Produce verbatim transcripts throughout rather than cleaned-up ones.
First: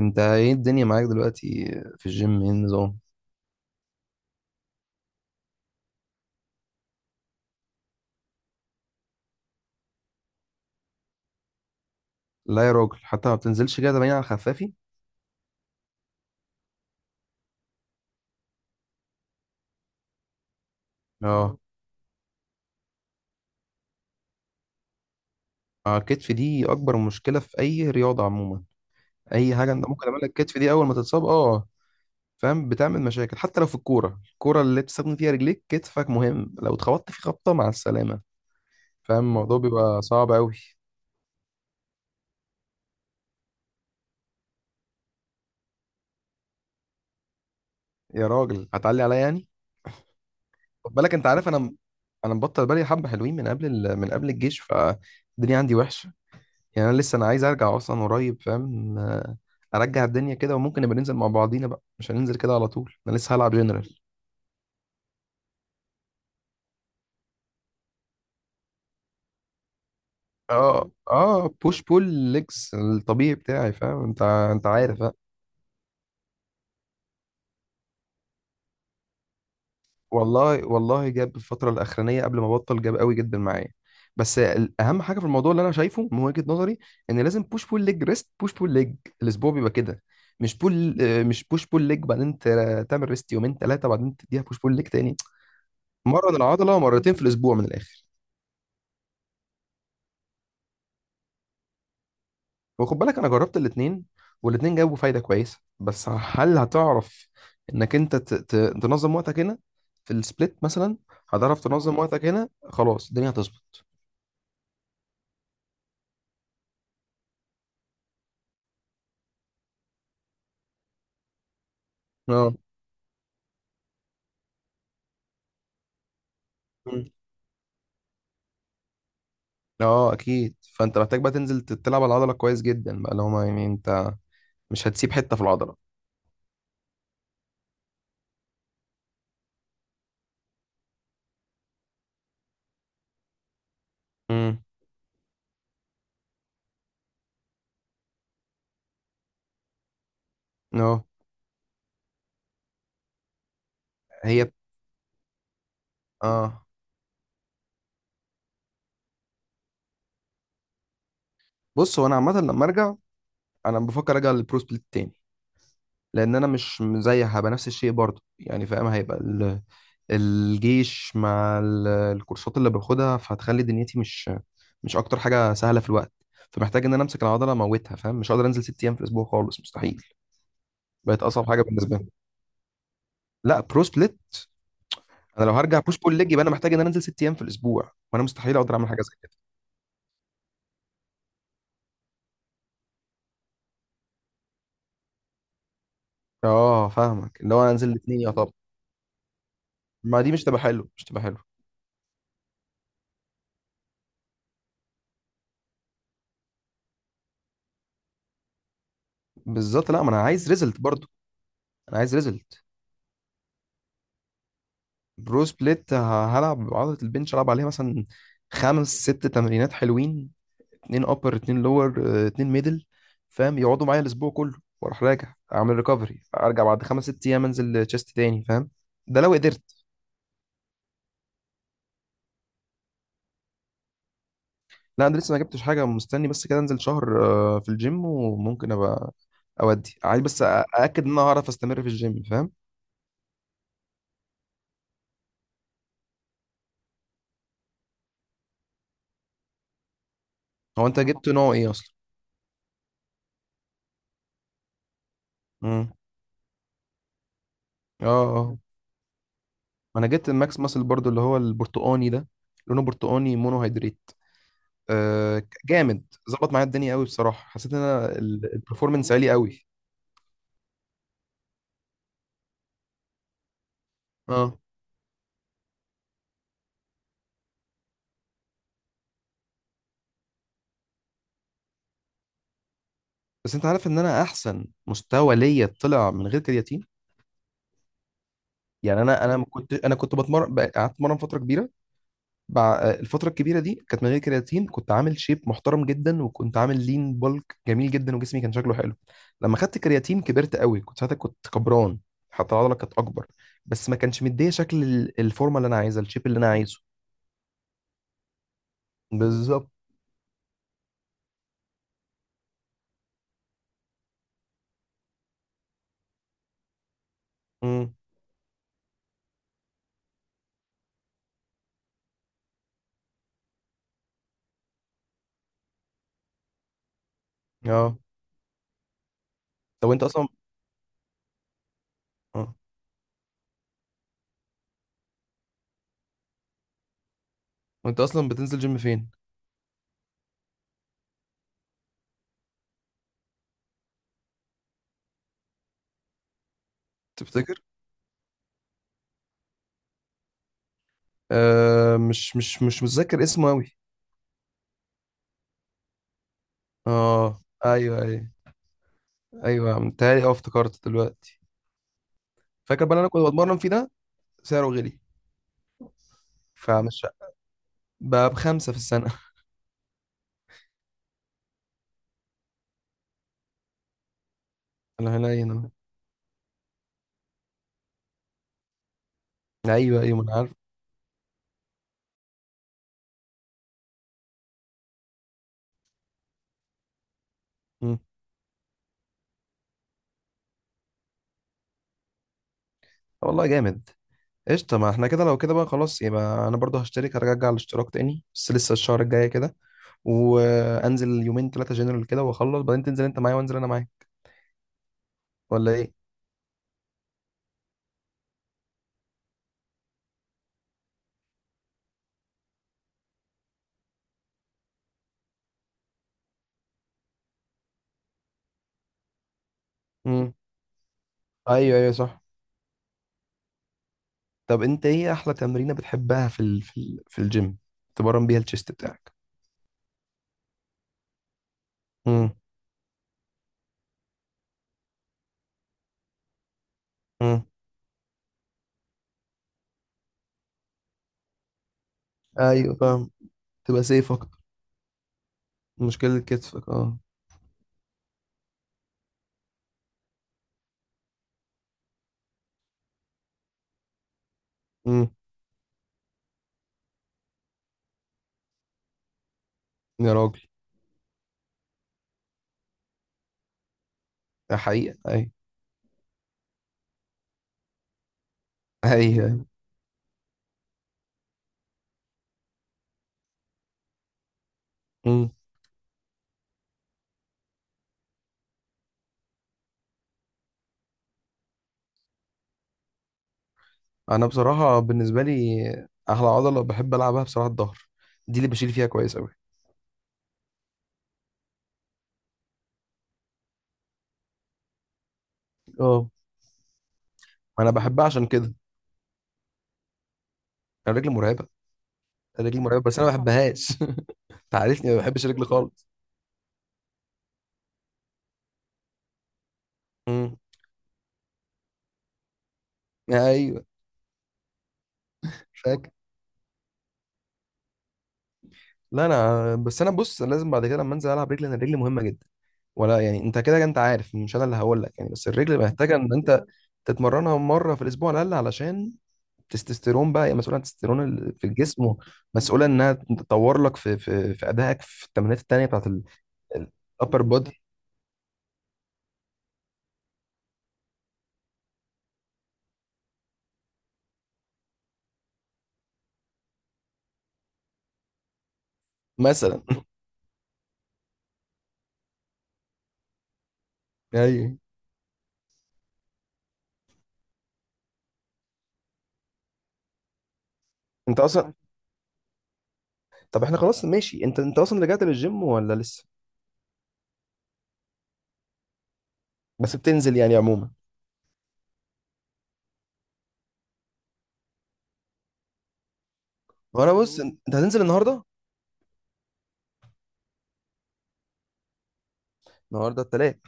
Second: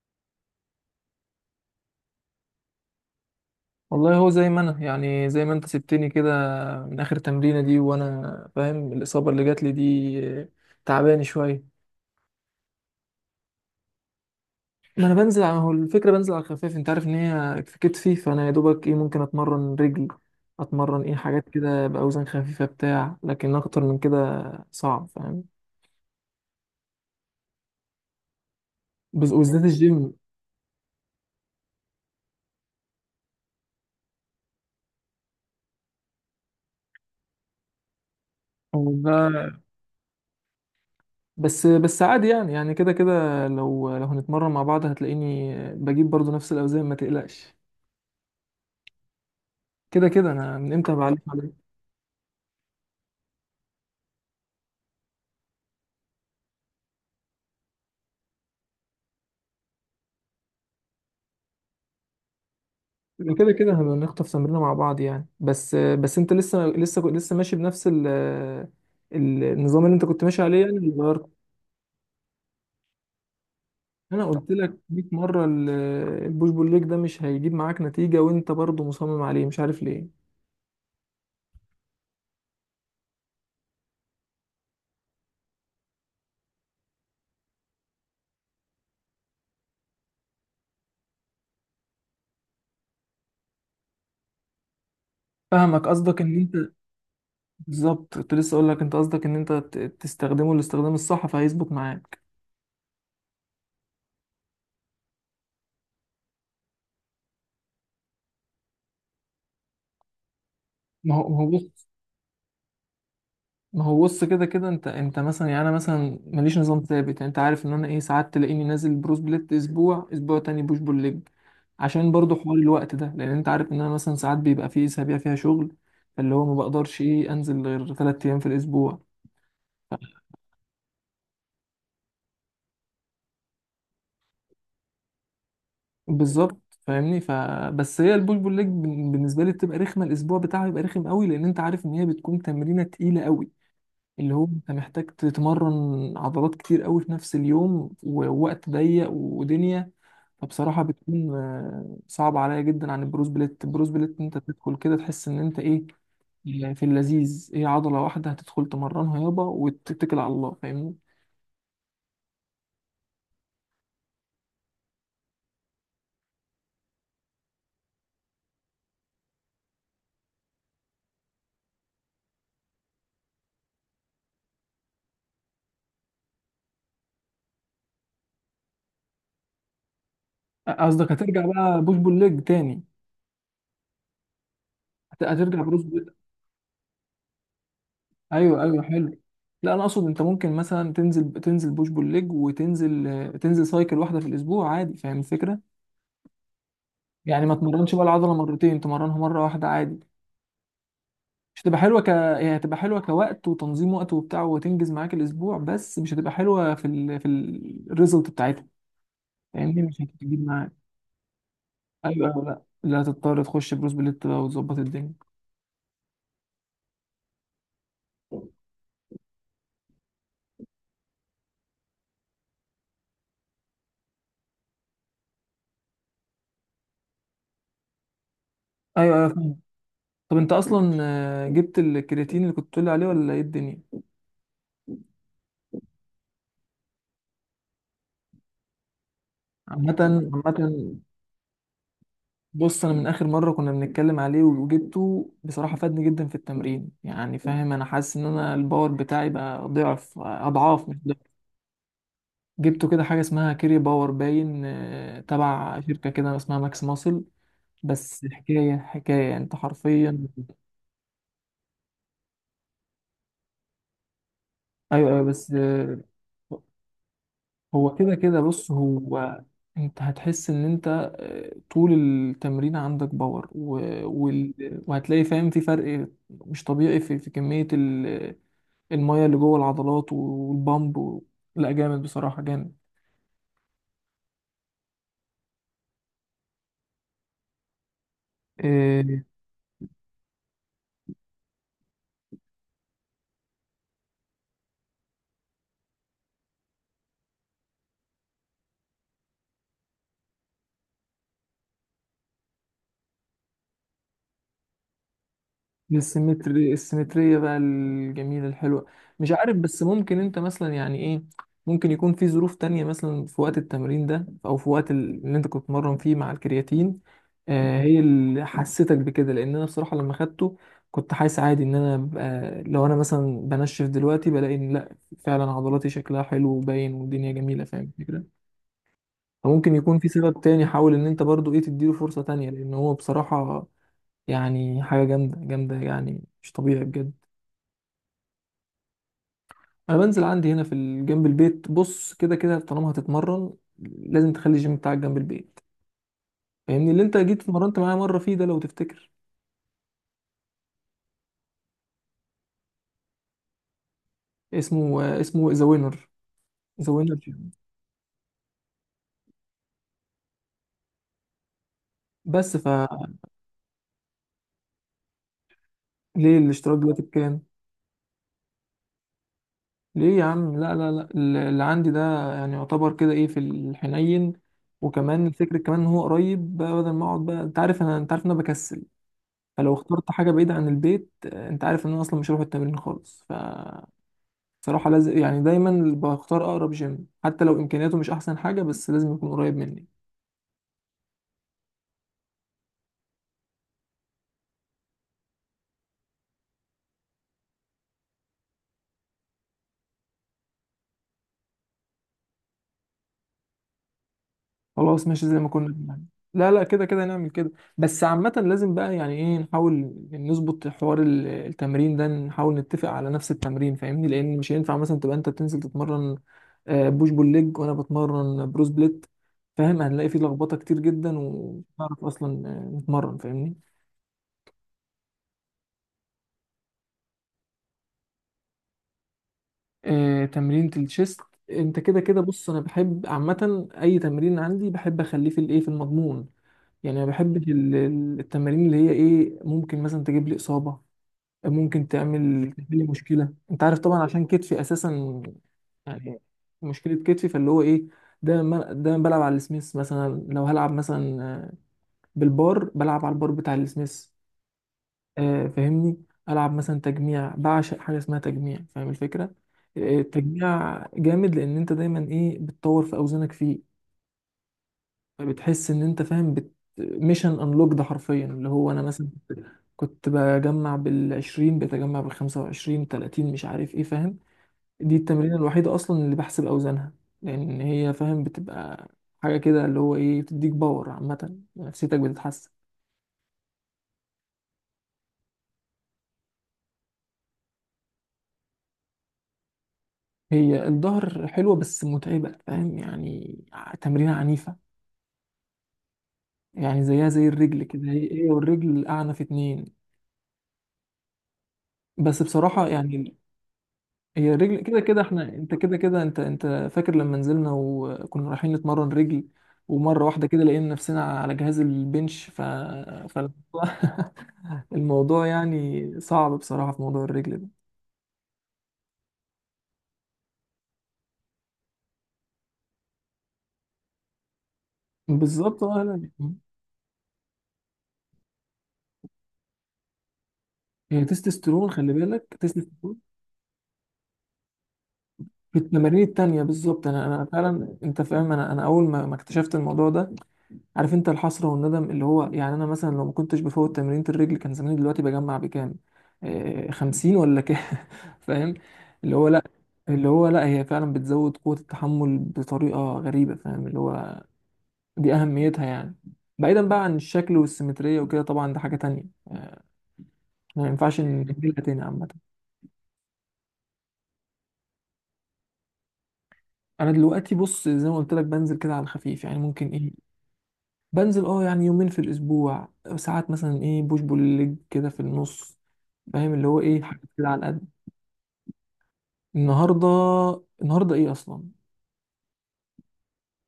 انت ايه الدنيا معاك دلوقتي؟ في الجيم ايه النظام؟ والله هو زي ما انا يعني زي ما انت سبتني كده. من اخر تمرينه دي وانا فاهم الاصابه اللي جات لي دي، آه، تعباني شويه. لا يا راجل، حتى ما بتنزلش كده، باين على خفافي. ما انا بنزل على، هو الفكره بنزل على الخفيف، انت عارف ان هي في كتفي، فانا يا دوبك ايه ممكن اتمرن رجل، اتمرن ايه اه، حاجات مم. كده باوزان خفيفه بتاع، لكن اكتر من كده صعب فاهم. اه، الكتف دي اكبر مشكله في اي رياضه عموما. بز- اي وبالذات حاجه انت ممكن الجيم. تعملها، الكتف دي اول ما تتصاب اه فاهم بتعمل مشاكل. حتى لو في الكوره، الكوره اللي بتستخدم فيها رجليك كتفك مهم. لو اتخبطت في خبطه مع السلامه، هو فاهم الموضوع ده. بيبقى صعب قوي. بس بس عادي، يعني يعني كده كده، لو لو هنتمرن مع بعض هتلاقيني بجيب برضو نفس الاوزان ما تقلقش. يا راجل هتعلي عليا يعني. كده كده انا من امتى خد بالك بعلم. انت عارف انا انا مبطل بالي حبه حلوين من قبل ال... من قبل الجيش، فالدنيا عندي وحشه. يعني انا لسه انا عايز ارجع اصلا قريب فاهم، آه، ارجع الدنيا كده. وممكن نبقى ننزل مع بعضينا بقى، مش هننزل كده على طول، انا لسه هلعب كده كده جنرال. هنخطف تمرينه مع بعض يعني، بس بس انت لسه لسه لسه ماشي بنفس ال ال- النظام اللي انت كنت ماشي عليه يعني، اه اللي غيرته. اه بوش بول ليجز الطبيعي بتاعي فاهم، انت انا قلت انت لك عارف مية آه. مره ال- البوش بول ليج ده مش هيجيب معاك نتيجه، وانت برضه مصمم عليه مش عارف ليه. والله والله جاب الفتره الاخرانيه قبل ما بطل، جاب قوي جدا معايا. بس ال- اهم حاجه في الموضوع اللي انا شايفه من وجهه نظري، ان لازم بوش بول ليج، ريست، بوش بول ليج. الاسبوع بيبقى كده، مش بول آه، مش بوش بول ليج بعدين ت- تعمل ريست يومين ثلاثه، بعدين تديها بوش بول ليج تاني، فاهمك، قصدك مره من ان انت. العضله، مرتين في الاسبوع من الاخر. بالظبط، كنت لسه اقول لك، انت قصدك ان انت ت- تستخدمه الاستخدام الصح فهيظبط معاك. وخد بالك انا جربت الاتنين، والاتنين جابوا فايده كويسه، بس هل هتعرف انك انت ت- ت- تنظم وقتك هنا في السبليت مثلا؟ ما هو ما هو هتعرف بص. تنظم وقتك هنا، خلاص الدنيا ما هتظبط. هو بص، كده كده انت انت مثلا، يعني انا مثلا ماليش نظام ثابت، يعني انت عارف ان انا ايه، ساعات تلاقيني نازل بروس بليت، اسبوع اسبوع تاني بوش بول ليج. عشان برضو اه، حوار الوقت ده، لان انت عارف ان انا مثلا ساعات بيبقى في اسابيع فيها شغل، فاللي هو ما بقدرش مم. ايه انزل غير ثلاث ايام في الاسبوع. اه اكيد، فانت محتاج بقى تنزل ت- تلعب على العضله كويس جدا بقى، لو ما يعني انت مش هتسيب حته في العضله. بالظبط فاهمني، فبس هي البوش بول ليج بن- بالنسبه لي بتبقى رخمه، الاسبوع بتاعها بيبقى رخم قوي لان انت عارف ان هي بتكون تمرينه تقيله قوي، اللي هو امم انت محتاج تتمرن عضلات كتير قوي في نفس اليوم، ووقت ضيق ودنيا. فبصراحة اه. بتكون، آه، صعبة عليا جدا عن البروز بليت، البروز بليت انت هي. بتدخل كده تحس ان انت ايه، اه. آه، في اللذيذ ايه، عضلة واحدة هتدخل تمرنها يابا وتتكل على الله فاهمني. بص، هو انا عامه لما ارجع، انا بفكر ارجع للبرو سبليت تاني. لان انا مش زي، هبقى نفس الشيء برضه يعني فاهم. هيبقى الجيش مع ال- الكورسات اللي باخدها، فهتخلي دنيتي مش مش اكتر حاجه سهله في الوقت. فمحتاج ان انا امسك العضله اموتها فاهم، مش هقدر انزل ست ايام في الاسبوع خالص، مستحيل. قصدك بقت هترجع اصعب حاجه بقى بوش بالنسبه لي. بول ليج تاني؟ لا، برو سبليت. هت- انا لو هترجع هرجع بروز بوش بليت؟ بول ليج، يبقى انا محتاج ان انا انزل ست ايام في الاسبوع، وانا مستحيل ايوه اقدر ايوه اعمل حاجه زي حلو. كده. لا انا اقصد، انت ممكن مثلا تنزل تنزل بوش بول ليج، وتنزل، آه، تنزل سايكل واحدة في الاسبوع عادي، فاهم الفكرة؟ اه فاهمك، يعني ما اللي هو انا انزل تمرنش بقى الاثنين، يا العضلة طب مرتين، تمرنها مرة واحدة عادي. ما دي مش تبقى حلو، مش تبقى حلو. مش هتبقى حلوه ك هي هتبقى حلوه كوقت، وتنظيم وقت وبتاع، وتنجز معاك الاسبوع، بس مش هتبقى حلوه في ال... في الريزلت بتاعتها، فاهمني بالظبط، مش لا ما انا هتجيب عايز معاك. ريزلت برضو، انا عايز ايوه أيوة، لا ريزلت. لا هتضطر تخش بروس بليت بقى وتظبط الدنيا. برو سبليت ه- هلعب عضله البنش العب عليها مثلا خمس ست تمرينات حلوين، اتنين ابر، اتنين لور، اتنين ميدل فاهم، يقعدوا معايا الاسبوع كله، واروح راجع اعمل ريكفري، ارجع بعد خمس ست ايام انزل تشيست تاني فاهم. ايوه ده ايوه لو فاهم. قدرت. طب انت اصلا، آه، جبت الكرياتين اللي كنت بتقول لي عليه ولا ايه الدنيا؟ لا انا لسه ما جبتش حاجه، مستني بس كده انزل شهر آه، في الجيم، وممكن ابقى عامه، اودي عايز بس أ- عامه، ااكد ان انا هعرف استمر في الجيم فاهم. بص انا من اخر مره كنا بنتكلم عليه وجبته، بصراحه فادني جدا في التمرين، يعني فاهم انا حاسس ان انا الباور بتاعي بقى ضعف هو اضعاف مش انت ضعف. جبت نوع ايه اصلا؟ جبته كده حاجة اسمها كيري باور باين، آه، تبع امم شركة كده اسمها ماكس ماسل. اه. بس اه، حكاية حكاية يعني، انت انا حرفيا. جبت الماكس ماسل برضو اللي هو البرتقاني ده، لونه برتقاني، مونو هيدريت. ايوه ايوه آه، بس ك- آه، جامد، ظبط معايا الدنيا قوي بصراحه، حسيت ان هو كده انا كده بص البرفورمانس عالي هو. قوي. انت هتحس ان انت، آه، طول التمرين عندك باور و. اه، وال. وهتلاقي فاهم في فرق مش طبيعي في, في كمية ال. المية اللي جوه العضلات والبامب و. لا جامد بصراحة جامد. بس انت عارف ان انا احسن مستوى ليا طلع من غير كرياتين. يعني آه، انا انا ما كنت، انا كنت بتمرن بقى- قعدت اتمرن فتره كبيره. بع... الفتره الكبيره دي كانت من غير كرياتين، كنت عامل شيب محترم جدا، وكنت عامل لين بولك جميل جدا، وجسمي كان شكله حلو. لما خدت كرياتين كبرت قوي، كنت ساعتها كنت كبران، حتى العضله كانت اكبر، بس ما كانش مديه شكل ال- الفورمه اللي انا عايزها، الشيب اللي انا السيمتري عايزه. السيمترية بقى الجميلة الحلوة. مش عارف، بالظبط. بس ممكن انت مثلا يعني ايه، ممكن يكون في ظروف تانية مثلا في وقت التمرين ده، او في وقت ال- اللي انت كنت بتتمرن فيه مع الكرياتين. آه امم هي اللي حسيتك بكده، لان انا بصراحة لما خدته كنت حاسس عادي ان انا ببقى، لو انا مثلا بنشف دلوقتي بلاقي ان لا، فعلا عضلاتي شكلها حلو وباين والدنيا جميلة فاهم اه. الفكرة. فممكن طب يكون وانت في اصلا، سبب تاني، حاول ان انت برضو ايه تديله فرصة تانية، اه، لان هو بصراحة، يعني حاجة جامدة جامدة، يعني مش طبيعي بجد. وانت اصلا بتنزل جيم فين؟ أنا بنزل عندي هنا في ال- جنب البيت، بص كده كده طالما هتتمرن لازم تخلي الجيم بتاعك جنب البيت، فاهمني اللي أنت جيت تفتكر. اتمرنت معايا مرة فيه ده لو تفتكر. آه، مش مش مش متذكر اسمه قوي. اسمه آه، اسمه ذا وينر، ذا وينر اه جيم. ايوه ايوه. ايوه متهيألي، اه افتكرت دلوقتي. بس ف فاكر بقى اللي انا كنت بتمرن فيه ده، سعره غلي، ليه الاشتراك دلوقتي فمش بكام؟ بقى بخمسة في السنة. ليه يا عم، لا لا لا ال- اللي عندي ده يعني يعتبر كده ايه في الحنين، انا وكمان هنا الفكرة هنا. كمان ان هو قريب بقى، بدل ما اقعد بقى، انت عارف انا، انت عارف ان انا بكسل، فلو ايوه اخترت ايوه، ما حاجة انا عارف. بعيدة عن البيت، آه، انت عارف ان انا اصلا مش هروح التمرين خالص فصراحة. لازم يعني دايما بختار اقرب جيم، حتى لو امكانياته مم. مش احسن حاجة، بس لازم يكون قريب مني. طب والله جامد، قشطة. ما احنا كده، لو كده بقى خلاص، يبقى انا برضه هشترك، هرجع الاشتراك تاني، بس لسه الشهر الجاي كده، وانزل يومين ثلاثة جنرال كده واخلص، بعدين تنزل انت معايا وانزل انا معاك، خلاص ماشي زي ما كنا ولا ايه؟ بنعمل. لا لا كده كده نعمل كده. بس عامة لازم بقى يعني ايه نحاول نظبط حوار ال- التمرين ده، نحاول نتفق على نفس التمرين فاهمني، لان مش هينفع مثلا تبقى انت بتنزل تتمرن، آه، بوش بول ليج وانا بتمرن بروس بليت، فاهم هنلاقي فيه امم لخبطة كتير جدا، ومش ايوه ايوه هنعرف صح. اصلا آه، نتمرن فاهمني. طب انت ايه احلى تمرينة بتحبها في ال... في ال... في الجيم، تمرن بيها الشيست بتاعك؟ آه، تمرينة الشيست. انت كده كده امم بص، انا بحب عامة اي تمرين عندي بحب اخليه في الايه في المضمون، يعني ما بحبش ال- ال- التمارين اللي هي ايه ممكن مثلا تجيب لي اصابة، ممكن تعمل ايوه تعمل لي فاهم. مشكلة، انت عارف تبقى طبعا سيف عشان اكتر، كتفي اساسا. مشكلة يعني كتفك، اه. مشكلة كتفي، فاللي هو ايه، ده دايما دايما بلعب على السميث مثلا، لو هلعب مثلا آه، بالبار، بلعب على البار بتاع السميث. امم آه، فاهمني، العب مثلا تجميع، بعشق حاجه اسمها تجميع فاهم الفكره. آه، يا راجل، التجميع جامد، لان انت دايما ايه بتطور في اوزانك فيه، ده حقيقة اي، فبتحس ان انت فاهم بت. ميشن انلوك ده حرفيا، اللي هو انا مثلا اي. كنت بجمع بالعشرين بتجمع بالخمسة وعشرين تلاتين مش عارف ايه فاهم، دي امم التمرين الوحيده اصلا اللي بحسب اوزانها، لان هي فاهم بتبقى حاجه كده، اللي هو ايه بتديك باور عامه، نفسيتك بتتحسن. انا بصراحة بالنسبة لي احلى عضلة بحب العبها بصراحة الظهر، دي اللي بشيل فيها كويس قوي. هي الظهر حلوة بس متعبة فاهم يعني، ع- تمرينة عنيفة، اه. يعني زيها زي الرجل انا كده، بحبها هي عشان هي كده، والرجل أعنف اتنين. انا رجلي مرعبة. بس رجلي بصراحة مرعبة بس انا يعني. ما بحبهاش. هي انت الرجل كده عارفني ما كده احنا، بحبش رجلي انت كده خالص. كده انت انت. فاكر لما نزلنا وكنا رايحين نتمرن رجل، ومرة واحدة امم كده لقينا نفسنا على جهاز البنش ف. فالموضوع ايوه الموضوع فاكر. يعني صعب بصراحة في موضوع الرجل ده. لا انا بس، انا بص، انا لازم بعد كده لما انزل العب رجلي، انا رجلي مهمة جدا. ولا يعني انت كده كده انت عارف، مش انا اللي هقول لك يعني، بس الرجل بالظبط اه محتاجه ان لا. انت تتمرنها مره في الاسبوع على الاقل، علشان التستوستيرون بقى، هي مسؤوله عن التستوستيرون هي ال- في تستوستيرون، خلي الجسم، بالك مسؤوله انها تستوستيرون. تطور لك في في في ادائك في التمرينات في التانيه بتاعت التمارين التانية بالظبط، انا الابر انا بودي فعلا انت فاهم، انا انا اول ما ما اكتشفت الموضوع ده. عارف انت الحسرة والندم، اللي هو يعني انا مثلا لو ما كنتش بفوت تمرينة الرجل، كان زماني دلوقتي بجمع بكام، آه خمسين ولا كام فاهم، اللي هو لا. مثلا. اللي هو لا، هي فعلا بتزود قوة التحمل بطريقة غريبة فاهم، اللي هو ايوه. دي أهميتها يعني. بعيدا بقى عن الشكل والسيمترية وكده طبعا ده حاجة تانية، آه، ما ينفعش انت اصلا، نجيلها تاني عامة. طب احنا خلاص ماشي، انت انت اصلا رجعت للجيم ولا لسه؟ أنا دلوقتي بص زي ما قلت لك بنزل كده على الخفيف، يعني ممكن بس إيه، بتنزل يعني عموما. بنزل اه يعني يومين في الاسبوع، ساعات مثلا ايه بوش بول ليج كده في النص، فاهم اللي هو ايه وانا حاجات بص، كده انت على قد. هتنزل النهارده؟ النهارده. النهارده ايه اصلا؟ النهارده التلات.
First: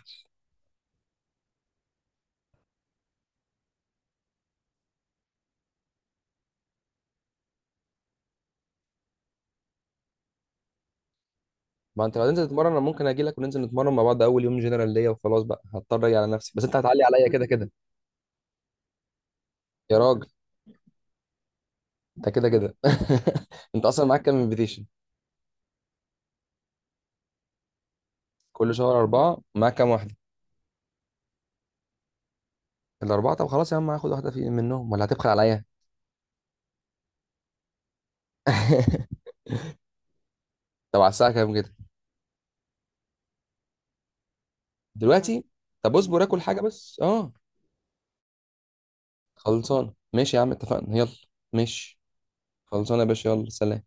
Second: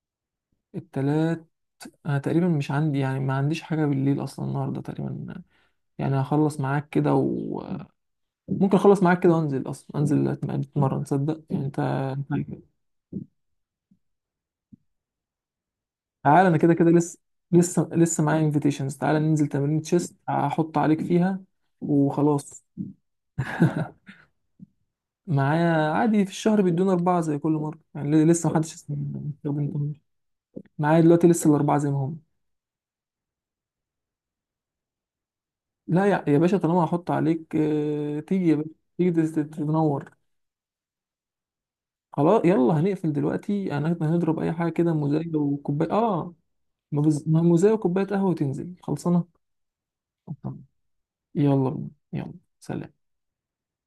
التلات. انا تقريبا مش عندي يعني ما عنديش حاجه بالليل اصلا النهارده تقريبا، يعني هخلص معاك كده وممكن اخلص معاك كده وانزل، اصلا انزل أتم- اتمرن، تصدق يعني انت. ما انت لو هتنزل تتمرن انا ممكن اجي لك، وننزل نتمرن مع بعض، اول يوم جنرال ليا وخلاص، بقى هضطر اجي على تعال نفسي، انا بس كده انت كده هتعلي لسه عليا كده كده لسه لسه معايا انفيتيشنز، تعال ننزل تمرين يا تشيست راجل. هحط عليك فيها انت كده وخلاص. كده. انت اصلا معاك كام انفيتيشن؟ معايا عادي في الشهر بيدونا أربعة زي كل مرة يعني، ل- لسه طب محدش كل شهر اربعه. معاك كام استخدمتهم. واحده؟ معايا دلوقتي لسه الأربعة زي ما هم. الاربعه؟ طب خلاص يا عم، هاخد واحده في منهم ولا هتبخل عليا؟ لا يا يا باشا، طالما هحط عليك آه، تيجي يا باشا، تيجي تست- تتنور. طب على الساعه كام كده؟ خلاص يلا هنقفل دلوقتي، أنا هنضرب أي حاجة كده موزاية دلوقتي؟ وكوباية طب اصبر آه. اكل حاجه بس ما بز- اه. ما موزاية وكوباية قهوة، وتنزل خلصانة. خلصان، ماشي يا عم اتفقنا، يلا. يلا بينا. ماشي، يلا خلصانه سلام. يا باشا، يلا، سلام.